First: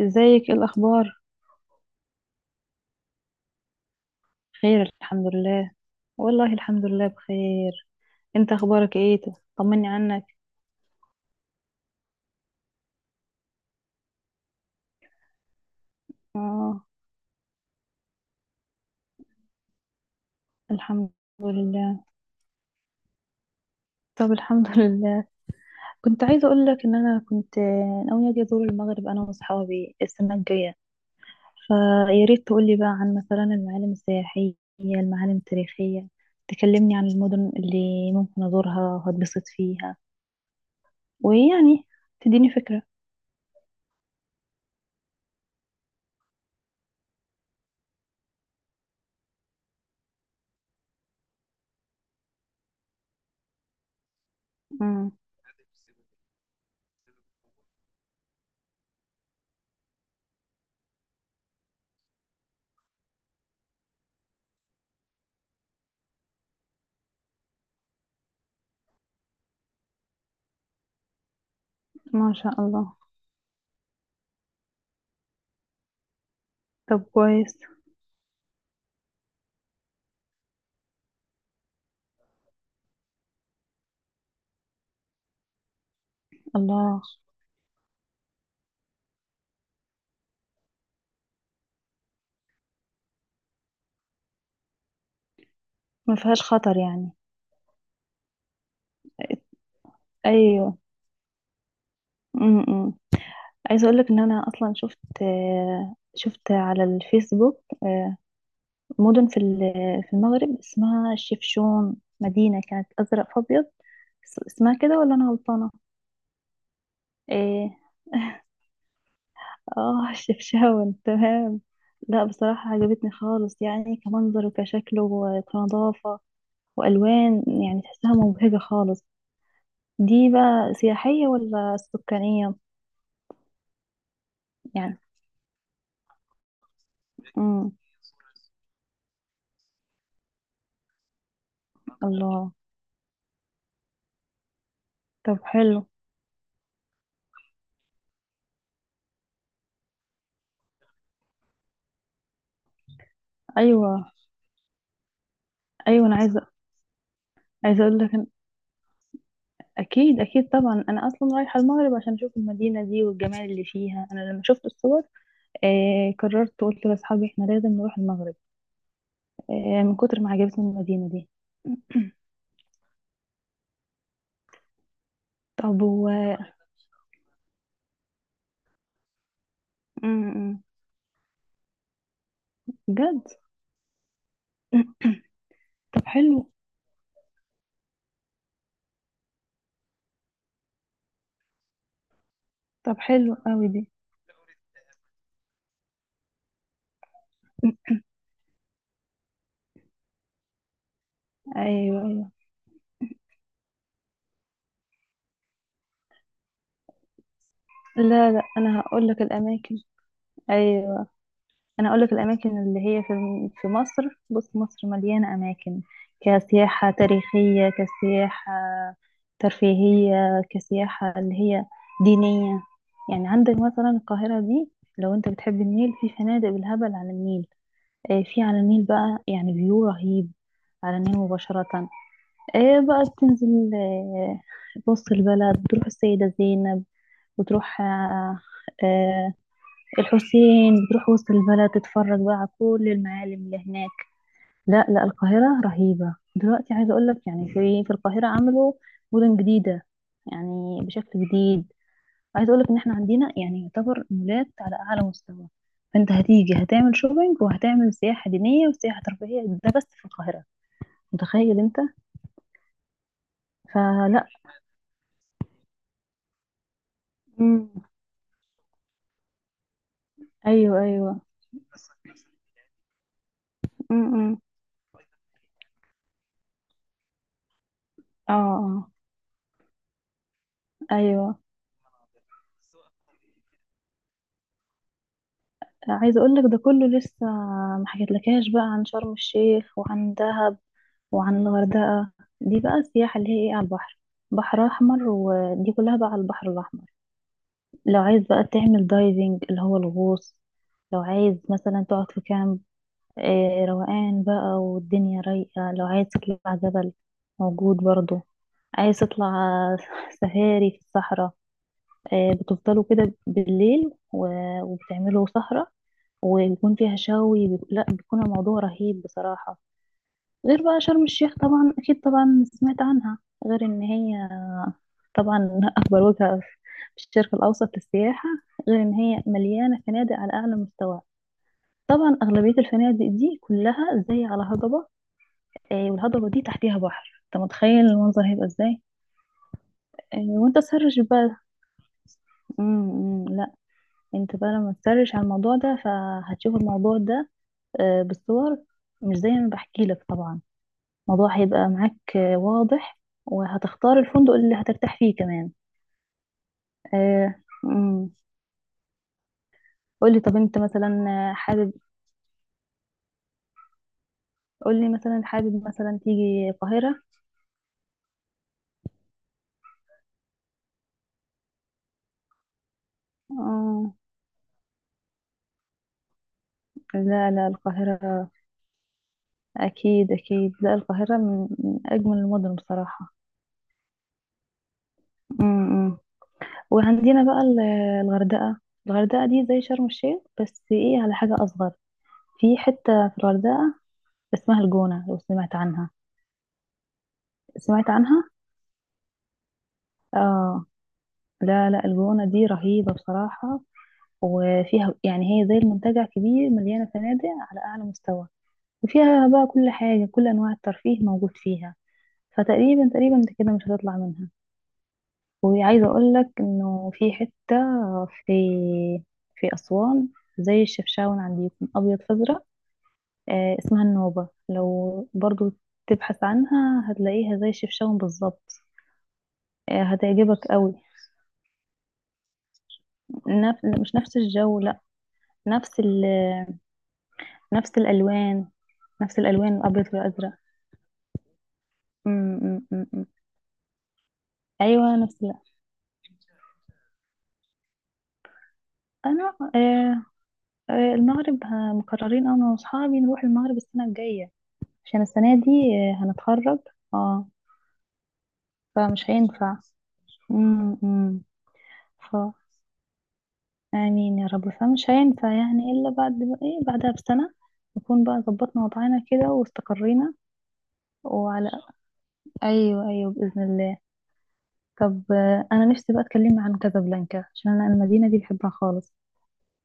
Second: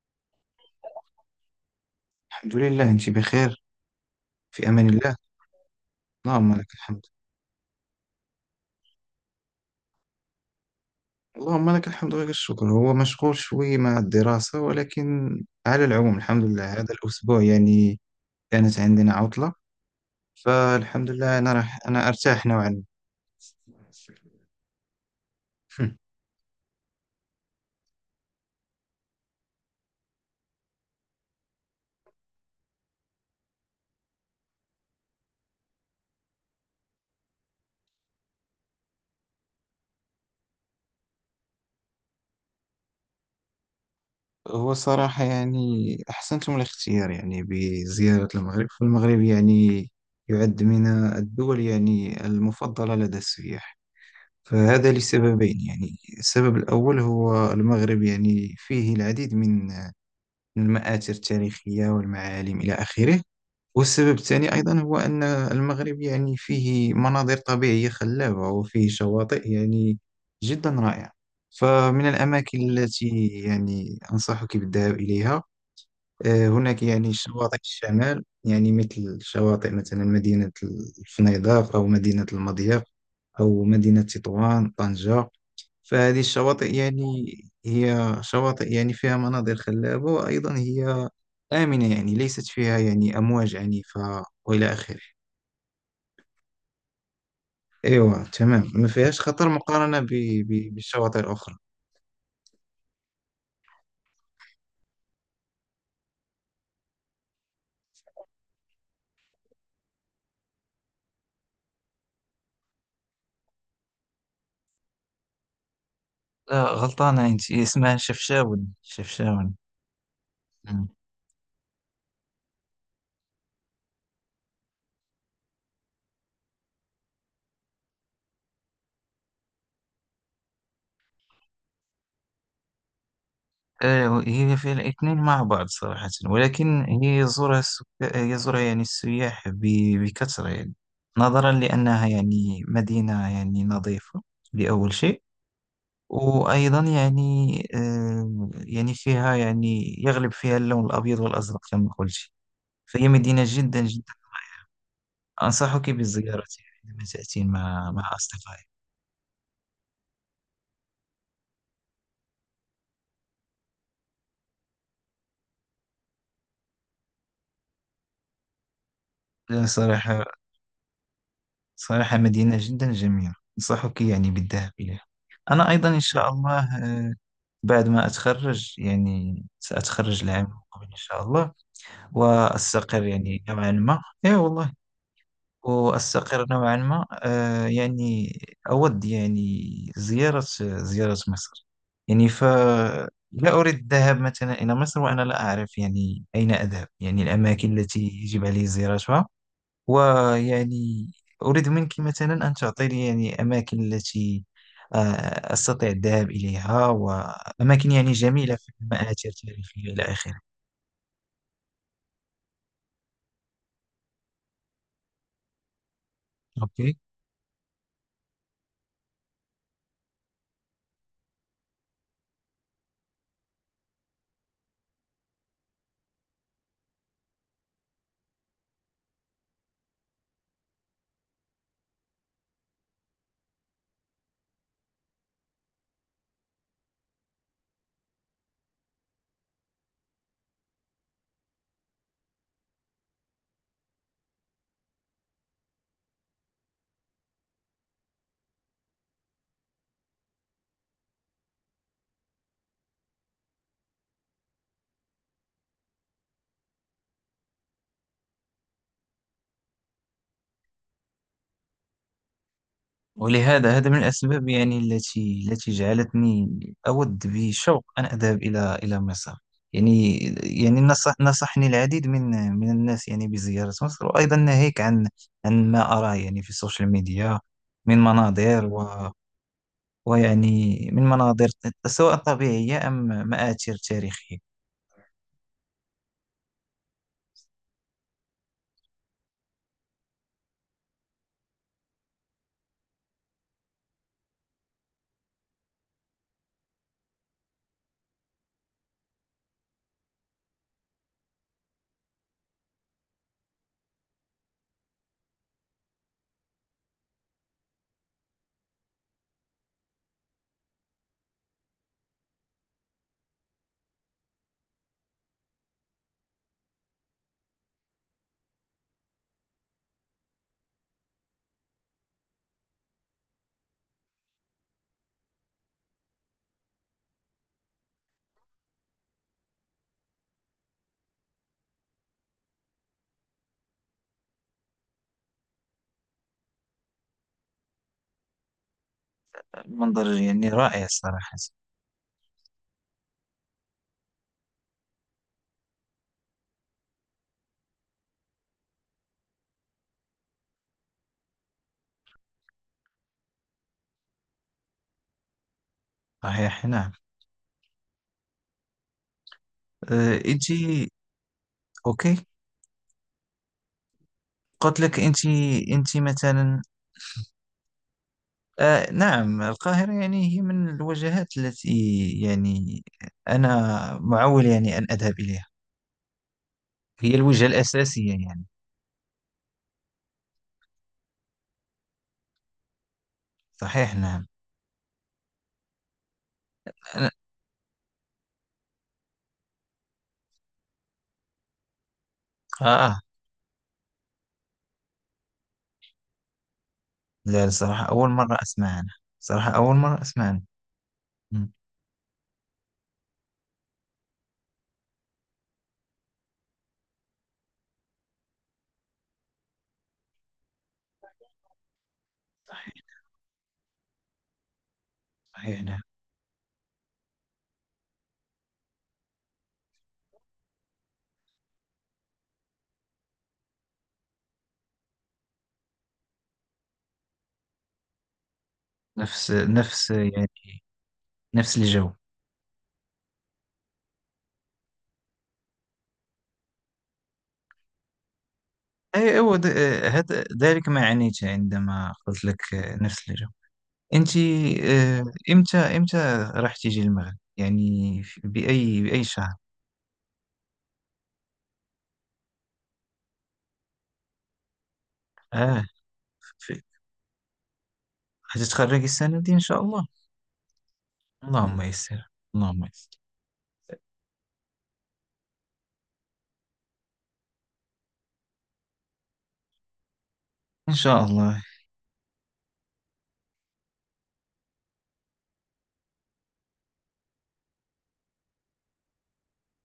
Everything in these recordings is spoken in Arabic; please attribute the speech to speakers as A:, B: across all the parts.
A: ازيك؟ ايه الاخبار؟
B: الحمد لله، انت بخير. في
A: خير،
B: امان الله.
A: الحمد لله.
B: اللهم
A: والله،
B: لك
A: الحمد
B: الحمد.
A: لله بخير. انت اخبارك ايه؟ طمني عنك.
B: اللهم لك الحمد ولك الشكر. هو مشغول شوي مع الدراسة، ولكن على العموم الحمد لله.
A: اه،
B: هذا الاسبوع يعني كانت عندنا عطلة، فالحمد
A: الحمد
B: لله انا راح
A: لله.
B: انا ارتاح نوعا
A: طب الحمد لله.
B: ما.
A: كنت عايزه اقول لك ان انا كنت ناويه اجي ازور المغرب انا واصحابي السنه الجايه. فيا ريت تقولي بقى عن مثلا المعالم السياحيه، المعالم التاريخيه. تكلمني عن المدن اللي ممكن ازورها وهتبسط فيها ويعني تديني فكره.
B: هو صراحة يعني احسنتم الاختيار يعني بزيارة المغرب. فالمغرب يعني يعد من الدول يعني المفضلة لدى السياح. فهذا
A: امم.
B: لسببين، يعني السبب الأول هو المغرب يعني فيه العديد من المآثر التاريخية والمعالم إلى آخره، والسبب الثاني أيضا هو أن المغرب يعني فيه مناظر طبيعية خلابة، وفيه شواطئ يعني جدا رائعة. فمن
A: ما شاء
B: الأماكن
A: الله.
B: التي يعني أنصحك بالذهاب إليها، هناك
A: طب
B: يعني شواطئ
A: كويس.
B: الشمال، يعني مثل شواطئ مثلا مدينة الفنيدق، أو مدينة المضيق، أو مدينة تطوان، طنجة. فهذه الشواطئ
A: الله.
B: يعني هي شواطئ يعني فيها مناظر خلابة، وأيضا هي آمنة، يعني ليست فيها يعني أمواج عنيفة وإلى آخره.
A: ما فيهاش خطر يعني؟
B: أيوة، تمام، ما فيهاش خطر مقارنة
A: ايوه.
B: بالشواطئ الأخرى.
A: امم. عايزه اقول لك ان انا اصلا شفت، شفت على الفيسبوك. مدن في في المغرب اسمها الشفشون، مدينه كانت ازرق في ابيض. اسمها كده ولا انا غلطانه؟
B: لا، غلطانة أنت. هي
A: ايه.
B: اسمها شفشاون، شفشاون.
A: اه
B: مم.
A: الشفشاون، تمام. لا، بصراحه عجبتني خالص، يعني كمنظر وكشكل وكنظافه والوان. يعني تحسها مبهجه خالص. دي بقى سياحيه ولا سكانيه؟
B: هي في
A: يعني.
B: الاثنين مع بعض صراحة، ولكن هي
A: امم.
B: يزورها يعني السياح بكثرة، يعني نظرا لأنها
A: الله.
B: يعني مدينة يعني نظيفة لأول شيء،
A: طب حلو.
B: وأيضا يعني يعني فيها يعني يغلب فيها اللون الأبيض والأزرق كما قلت. فهي مدينة جدا
A: ايوه،
B: جدا أنصحك
A: ايوه، انا
B: بالزيارة
A: عايزه.
B: يعني عندما تأتين
A: عايزه
B: مع
A: اقول
B: مع
A: لك أن...
B: أصدقائك.
A: اكيد اكيد، طبعا انا اصلا رايحه المغرب عشان اشوف المدينه دي والجمال اللي فيها. انا لما شفت الصور قررت، قلت لاصحابي احنا لازم نروح المغرب
B: لا،
A: من كتر
B: صراحة
A: ما عجبتني المدينه دي.
B: صراحة مدينة جدا جميلة، أنصحك يعني بالذهاب إليها. أنا
A: طب
B: أيضا إن
A: و
B: شاء الله، آه، بعد ما أتخرج، يعني
A: م-
B: سأتخرج العام
A: م.
B: المقبل إن شاء الله، وأستقر
A: بجد.
B: يعني نوعا ما. إيه والله.
A: طب
B: وأستقر
A: حلو.
B: نوعا ما، يعني أود يعني زيارة مصر. يعني
A: طب
B: فلا،
A: حلو قوي
B: أريد
A: دي.
B: الذهاب مثلا إلى مصر وأنا لا أعرف يعني أين أذهب، يعني الأماكن التي يجب علي زيارتها، ويعني أريد منك
A: ايوه ايوه.
B: مثلا أن تعطيني يعني أماكن التي أستطيع الذهاب إليها، وأماكن يعني
A: لا لا،
B: جميلة في
A: انا هقول لك
B: المآثر
A: الاماكن.
B: التاريخية إلى آخره.
A: ايوه، انا اقول لك الاماكن اللي هي في مصر. بص، مصر مليانه اماكن، كسياحه
B: أوكي.
A: تاريخيه، كسياحه ترفيهيه، كسياحه اللي هي دينيه. يعني عندك مثلا القاهره دي، لو انت بتحب النيل، في فنادق بالهبل على النيل. في على النيل بقى يعني فيو رهيب، على النيل مباشره. بقى بتنزل وسط البلد، تروح السيده زينب وتروح الحسين، بتروح وسط البلد تتفرج بقى على كل المعالم اللي هناك. لا لا، القاهرة رهيبة دلوقتي. عايزة أقول لك يعني في القاهرة عملوا مدن جديدة يعني بشكل جديد. عايزة أقول لك إن إحنا عندنا يعني يعتبر مولات على أعلى مستوى. فأنت هتيجي هتعمل شوبينج وهتعمل سياحة دينية وسياحة ترفيهية، ده بس في القاهرة. متخيل أنت؟
B: ولهذا هذا من
A: فلا.
B: الأسباب يعني التي جعلتني أود
A: مم.
B: بشوق أن أذهب إلى مصر. يعني يعني
A: أيوه
B: نصح
A: أيوه.
B: نصحني العديد من من الناس يعني بزيارة مصر،
A: مم.
B: وأيضا
A: مم.
B: ناهيك عن ما أراه يعني في السوشيال ميديا من
A: اه.
B: مناظر
A: آه.
B: ويعني من
A: أيوه.
B: مناظر سواء طبيعية أم مآثر تاريخية.
A: عايزه اقول لك ده كله لسه ما حكيتلكاش بقى عن شرم الشيخ وعن دهب وعن الغردقه. دي بقى السياحه اللي هي ايه، على البحر، بحر احمر، ودي كلها بقى على البحر الاحمر. لو عايز بقى تعمل دايفنج اللي هو الغوص، لو عايز مثلا تقعد في كامب، روقان بقى والدنيا رايقه، لو عايز تطلع جبل موجود برضو. عايز تطلع سفاري في الصحراء، بتفضلوا كده بالليل وبتعملوا سهرة، ويكون فيها لا، بيكون الموضوع رهيب بصراحة. غير بقى شرم الشيخ، طبعا أكيد، طبعا سمعت عنها، غير إن هي طبعا أكبر وجهة في الشرق الأوسط للسياحة. غير إن هي مليانة فنادق على أعلى مستوى. طبعا أغلبية الفنادق دي كلها زي على هضبة، والهضبة دي تحتيها بحر. أنت متخيل المنظر هيبقى إزاي؟
B: المنظر يعني
A: وأنت سهر
B: رائع صراحة.
A: بقى. إمم، إمم. انت بقى لما تسرش على الموضوع ده فهتشوف الموضوع ده بالصور، مش زي ما بحكي لك طبعا. الموضوع هيبقى معاك واضح، وهتختار الفندق اللي هترتاح فيه كمان.
B: صحيح، نعم.
A: آه، مم. قولي، طب
B: أنت.
A: انت مثلا حابب،
B: أوكي. قلت
A: قولي
B: لك
A: مثلا
B: أنت
A: حابب
B: أنت
A: مثلا تيجي
B: مثلا.
A: القاهرة؟
B: آه نعم، القاهرة يعني هي من الوجهات التي يعني أنا
A: آه،
B: معول يعني أن أذهب إليها. هي
A: لا
B: الوجهة
A: لا،
B: الأساسية
A: القاهرة
B: يعني.
A: أكيد أكيد. لا، القاهرة من أجمل المدن بصراحة.
B: صحيح، نعم.
A: مم.
B: أنا.
A: وعندنا بقى الغردقة. الغردقة دي زي شرم الشيخ بس ايه، على حاجة أصغر. في
B: آه
A: حتة في الغردقة اسمها الجونة، لو سمعت عنها.
B: لا، الصراحة
A: سمعت
B: أول
A: عنها؟
B: مرة أسمع عنها، صراحة أول مرة أسمع عنها.
A: اه.
B: مم،
A: لا لا، الجونة دي رهيبة بصراحة. وفيها يعني هي زي المنتجع كبير، مليانة فنادق على أعلى مستوى. وفيها بقى كل حاجة، كل أنواع الترفيه موجود فيها.
B: صحيح،
A: فتقريبا تقريبا انت كده مش هتطلع منها.
B: صحيح، نعم.
A: وعايزة أقولك إنه في حتة في في أسوان زي الشفشاون عندكم، أبيض فأزرق. اسمها النوبة، لو برضو تبحث عنها هتلاقيها زي الشفشاون بالظبط.
B: نفس نفس
A: هتعجبك
B: يعني
A: قوي.
B: نفس الجو.
A: نف... مش نفس الجو، لا. نفس ال... نفس الألوان،
B: أي،
A: نفس
B: أو د-
A: الألوان الأبيض
B: آه، هذا
A: والأزرق.
B: ذلك ما عنيت عندما
A: م-
B: قلت لك
A: م- م- م.
B: نفس الجو. أنت
A: أيوة
B: آه،
A: نفس
B: إمتى راح تيجي المغرب يعني بأي شهر؟
A: أنا المغرب مقررين أنا وأصحابي نروح المغرب السنة الجاية. عشان السنة دي
B: آه
A: هنتخرج. اه.
B: هتتخرجي
A: فمش
B: السنة دي إن
A: هينفع.
B: شاء الله.
A: م- م.
B: اللهم يسر. اللهم يسر.
A: آمين يا رب. فمش هينفع يعني إلا بعد إيه، بعدها بسنة نكون بقى ظبطنا وضعنا كده واستقرينا.
B: إن شاء الله.
A: وعلى أيوه أيوه، بإذن الله. طب أنا نفسي بقى أتكلم عن كازابلانكا، عشان أنا المدينة دي بحبها خالص.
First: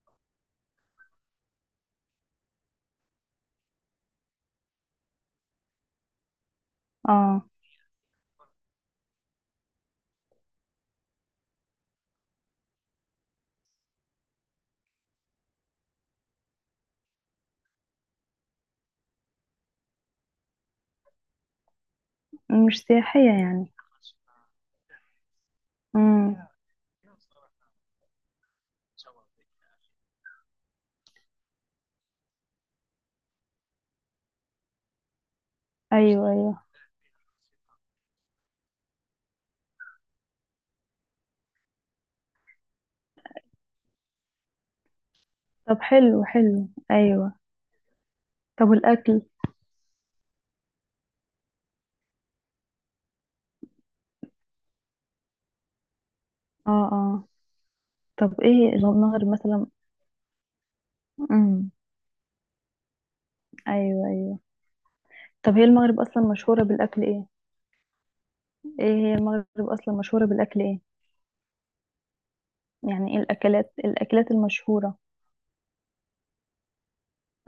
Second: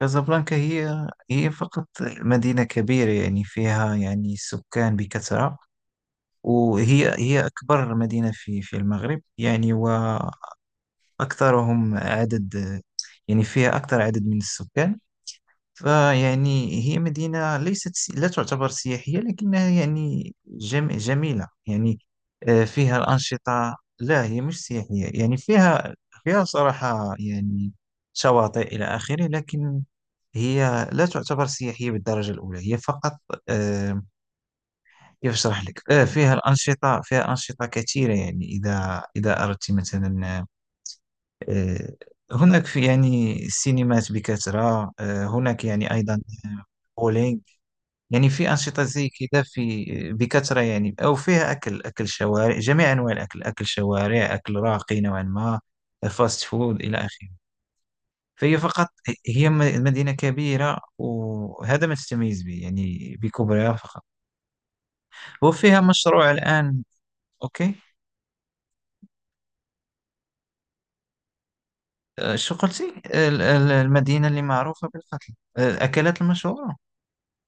B: كازابلانكا هي فقط مدينة كبيرة، يعني فيها يعني سكان بكثرة، وهي هي
A: اه.
B: أكبر مدينة في المغرب يعني، وأكثرهم عدد، يعني فيها أكثر عدد من السكان. فيعني هي مدينة لا تعتبر سياحية، لكنها يعني جميلة يعني،
A: مش
B: فيها
A: سياحية يعني.
B: الأنشطة. لا، هي مش سياحية، يعني فيها
A: امم.
B: فيها صراحة يعني شواطئ إلى آخره، لكن هي لا تعتبر سياحية بالدرجة الأولى، هي فقط آه، كيف أشرح لك،
A: أيوه
B: فيها
A: أيوه.
B: الأنشطة، فيها أنشطة كثيرة يعني. إذا أردت مثلا، آه، هناك في يعني سينمات بكثرة، هناك
A: طب
B: يعني أيضا
A: حلو حلو، أيوه.
B: بولينج، يعني في
A: طب
B: أنشطة زي
A: الأكل.
B: كذا، في بكثرة يعني، أو فيها أكل، أكل شوارع، جميع أنواع الأكل، أكل شوارع، أكل راقي نوعا ما، فاست
A: اه
B: فود إلى
A: اه.
B: آخره.
A: طب
B: فهي
A: إيه
B: فقط
A: المغرب
B: هي
A: مثلا.
B: مدينة كبيرة،
A: امم.
B: وهذا ما تتميز به يعني بكبرها فقط،
A: أيوه أيوه. طب هي
B: وفيها
A: المغرب أصلا
B: مشروع
A: مشهورة
B: الآن.
A: بالأكل إيه؟
B: أوكي.
A: إيه هي المغرب أصلا مشهورة بالأكل إيه؟
B: شو قلتي
A: يعني ايه الاكلات،
B: المدينة
A: الاكلات
B: اللي معروفة
A: المشهورة.
B: بالقتل، الأكلات المشهورة.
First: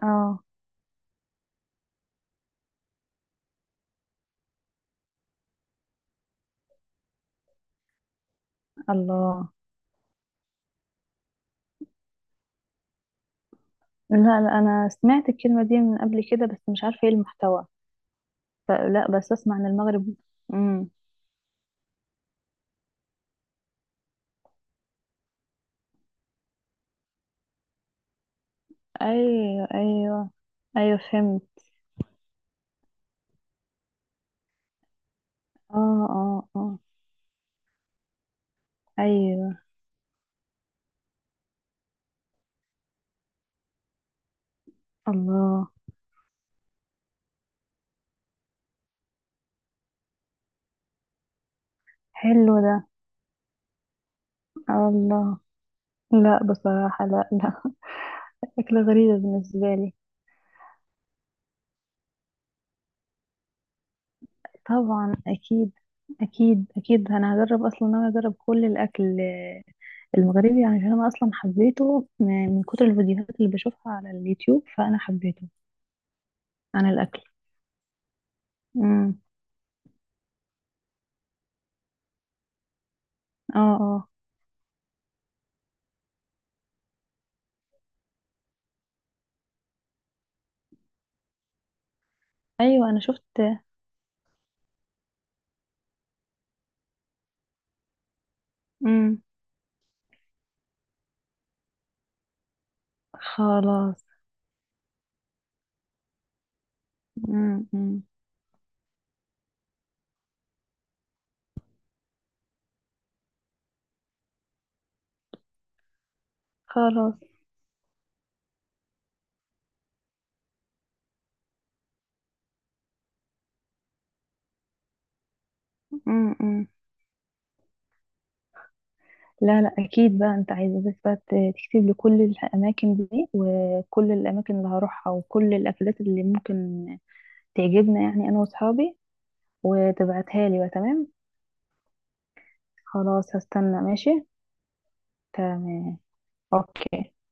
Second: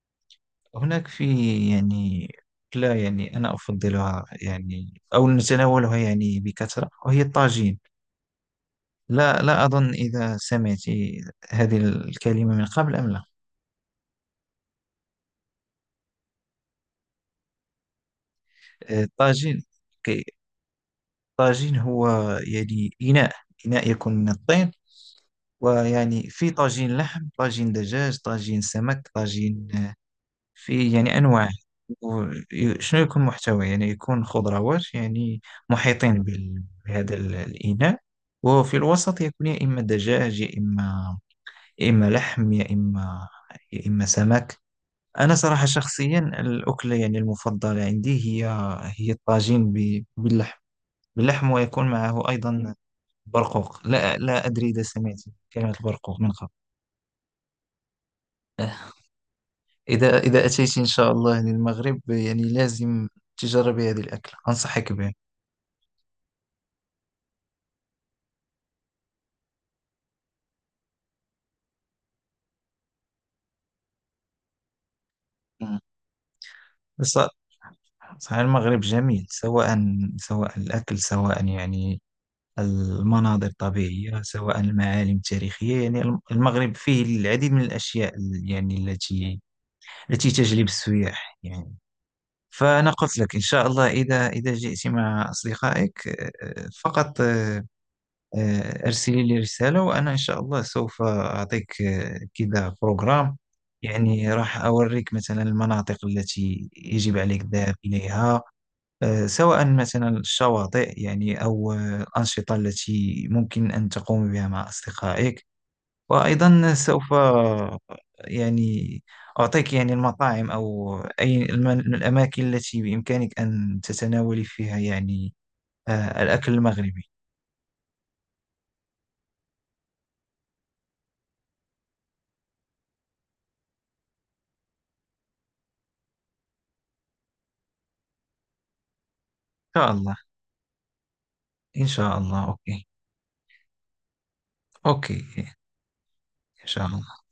A: اه.
B: هناك في يعني، لا يعني أنا أفضلها يعني أو نتناولها يعني بكثرة وهي الطاجين. لا
A: الله.
B: لا أظن إذا سمعت هذه الكلمة من قبل أم لا.
A: لا لا، انا سمعت الكلمة دي من قبل كده، بس مش عارفة ايه المحتوى. فلا بس اسمع
B: طاجين.
A: عن المغرب.
B: أوكي.
A: امم.
B: طاجين هو يعني إناء، إناء يكون من الطين، ويعني في طاجين لحم، طاجين دجاج، طاجين سمك، طاجين،
A: ايوه ايوه.
B: في
A: ايوه
B: يعني
A: فهمت.
B: أنواع. و- شنو يكون محتوى، يعني يكون خضروات يعني
A: اه
B: محيطين
A: اه. اه.
B: بهذا الإناء، وفي الوسط يكون
A: ايوه.
B: يا إما دجاج، يا إما لحم، يا إما سمك. أنا صراحة
A: الله.
B: شخصيا الأكلة يعني المفضلة عندي هي الطاجين باللحم ويكون معه
A: حلو
B: أيضا
A: ده.
B: برقوق. لا لا أدري إذا سمعت
A: الله.
B: كلمة البرقوق من
A: لا،
B: قبل.
A: بصراحة لا لا. أكلة غريبة بالنسبة لي.
B: إذا أتيت إن شاء الله للمغرب، يعني لازم تجربي هذه الأكلة، أنصحك بها.
A: طبعا أكيد. أكيد أكيد، أنا هجرب. أصلا أنا أجرب كل الأكل المغربي، يعني، عشان انا اصلا حبيته من كتر الفيديوهات اللي بشوفها على اليوتيوب، فانا حبيته عن الاكل.
B: بص- صحيح المغرب
A: امم.
B: جميل، سواء الأكل سواء يعني المناظر
A: اه اه.
B: الطبيعية سواء المعالم التاريخية، يعني المغرب فيه العديد من الأشياء يعني التي تجلب السياح يعني. فأنا
A: ايوه انا
B: قلت
A: شفت.
B: لك إن شاء الله إذا جئت مع أصدقائك، فقط أرسلي
A: امم.
B: لي رسالة، وأنا إن شاء الله سوف أعطيك كذا بروغرام.
A: خلاص.
B: يعني راح أوريك مثلا المناطق التي يجب عليك الذهاب
A: امم.
B: إليها، سواء مثلا الشواطئ يعني أو الأنشطة التي ممكن أن تقوم بها مع أصدقائك، وأيضا سوف
A: خلاص.
B: يعني أعطيك يعني المطاعم، أو أي الأماكن التي بإمكانك أن تتناولي فيها يعني الأكل
A: امم.
B: المغربي.
A: لا لا، اكيد بقى، انت عايزه بس بقى تكتب لي كل الاماكن دي، وكل الاماكن اللي هروحها، وكل الاكلات اللي ممكن تعجبنا، يعني انا واصحابي،
B: إن شاء الله.
A: وتبعتها لي بقى، تمام.
B: إن شاء الله أوكي.
A: خلاص، هستنى، ماشي.
B: أوكي.
A: تمام.
B: إن شاء
A: اوكي.
B: الله.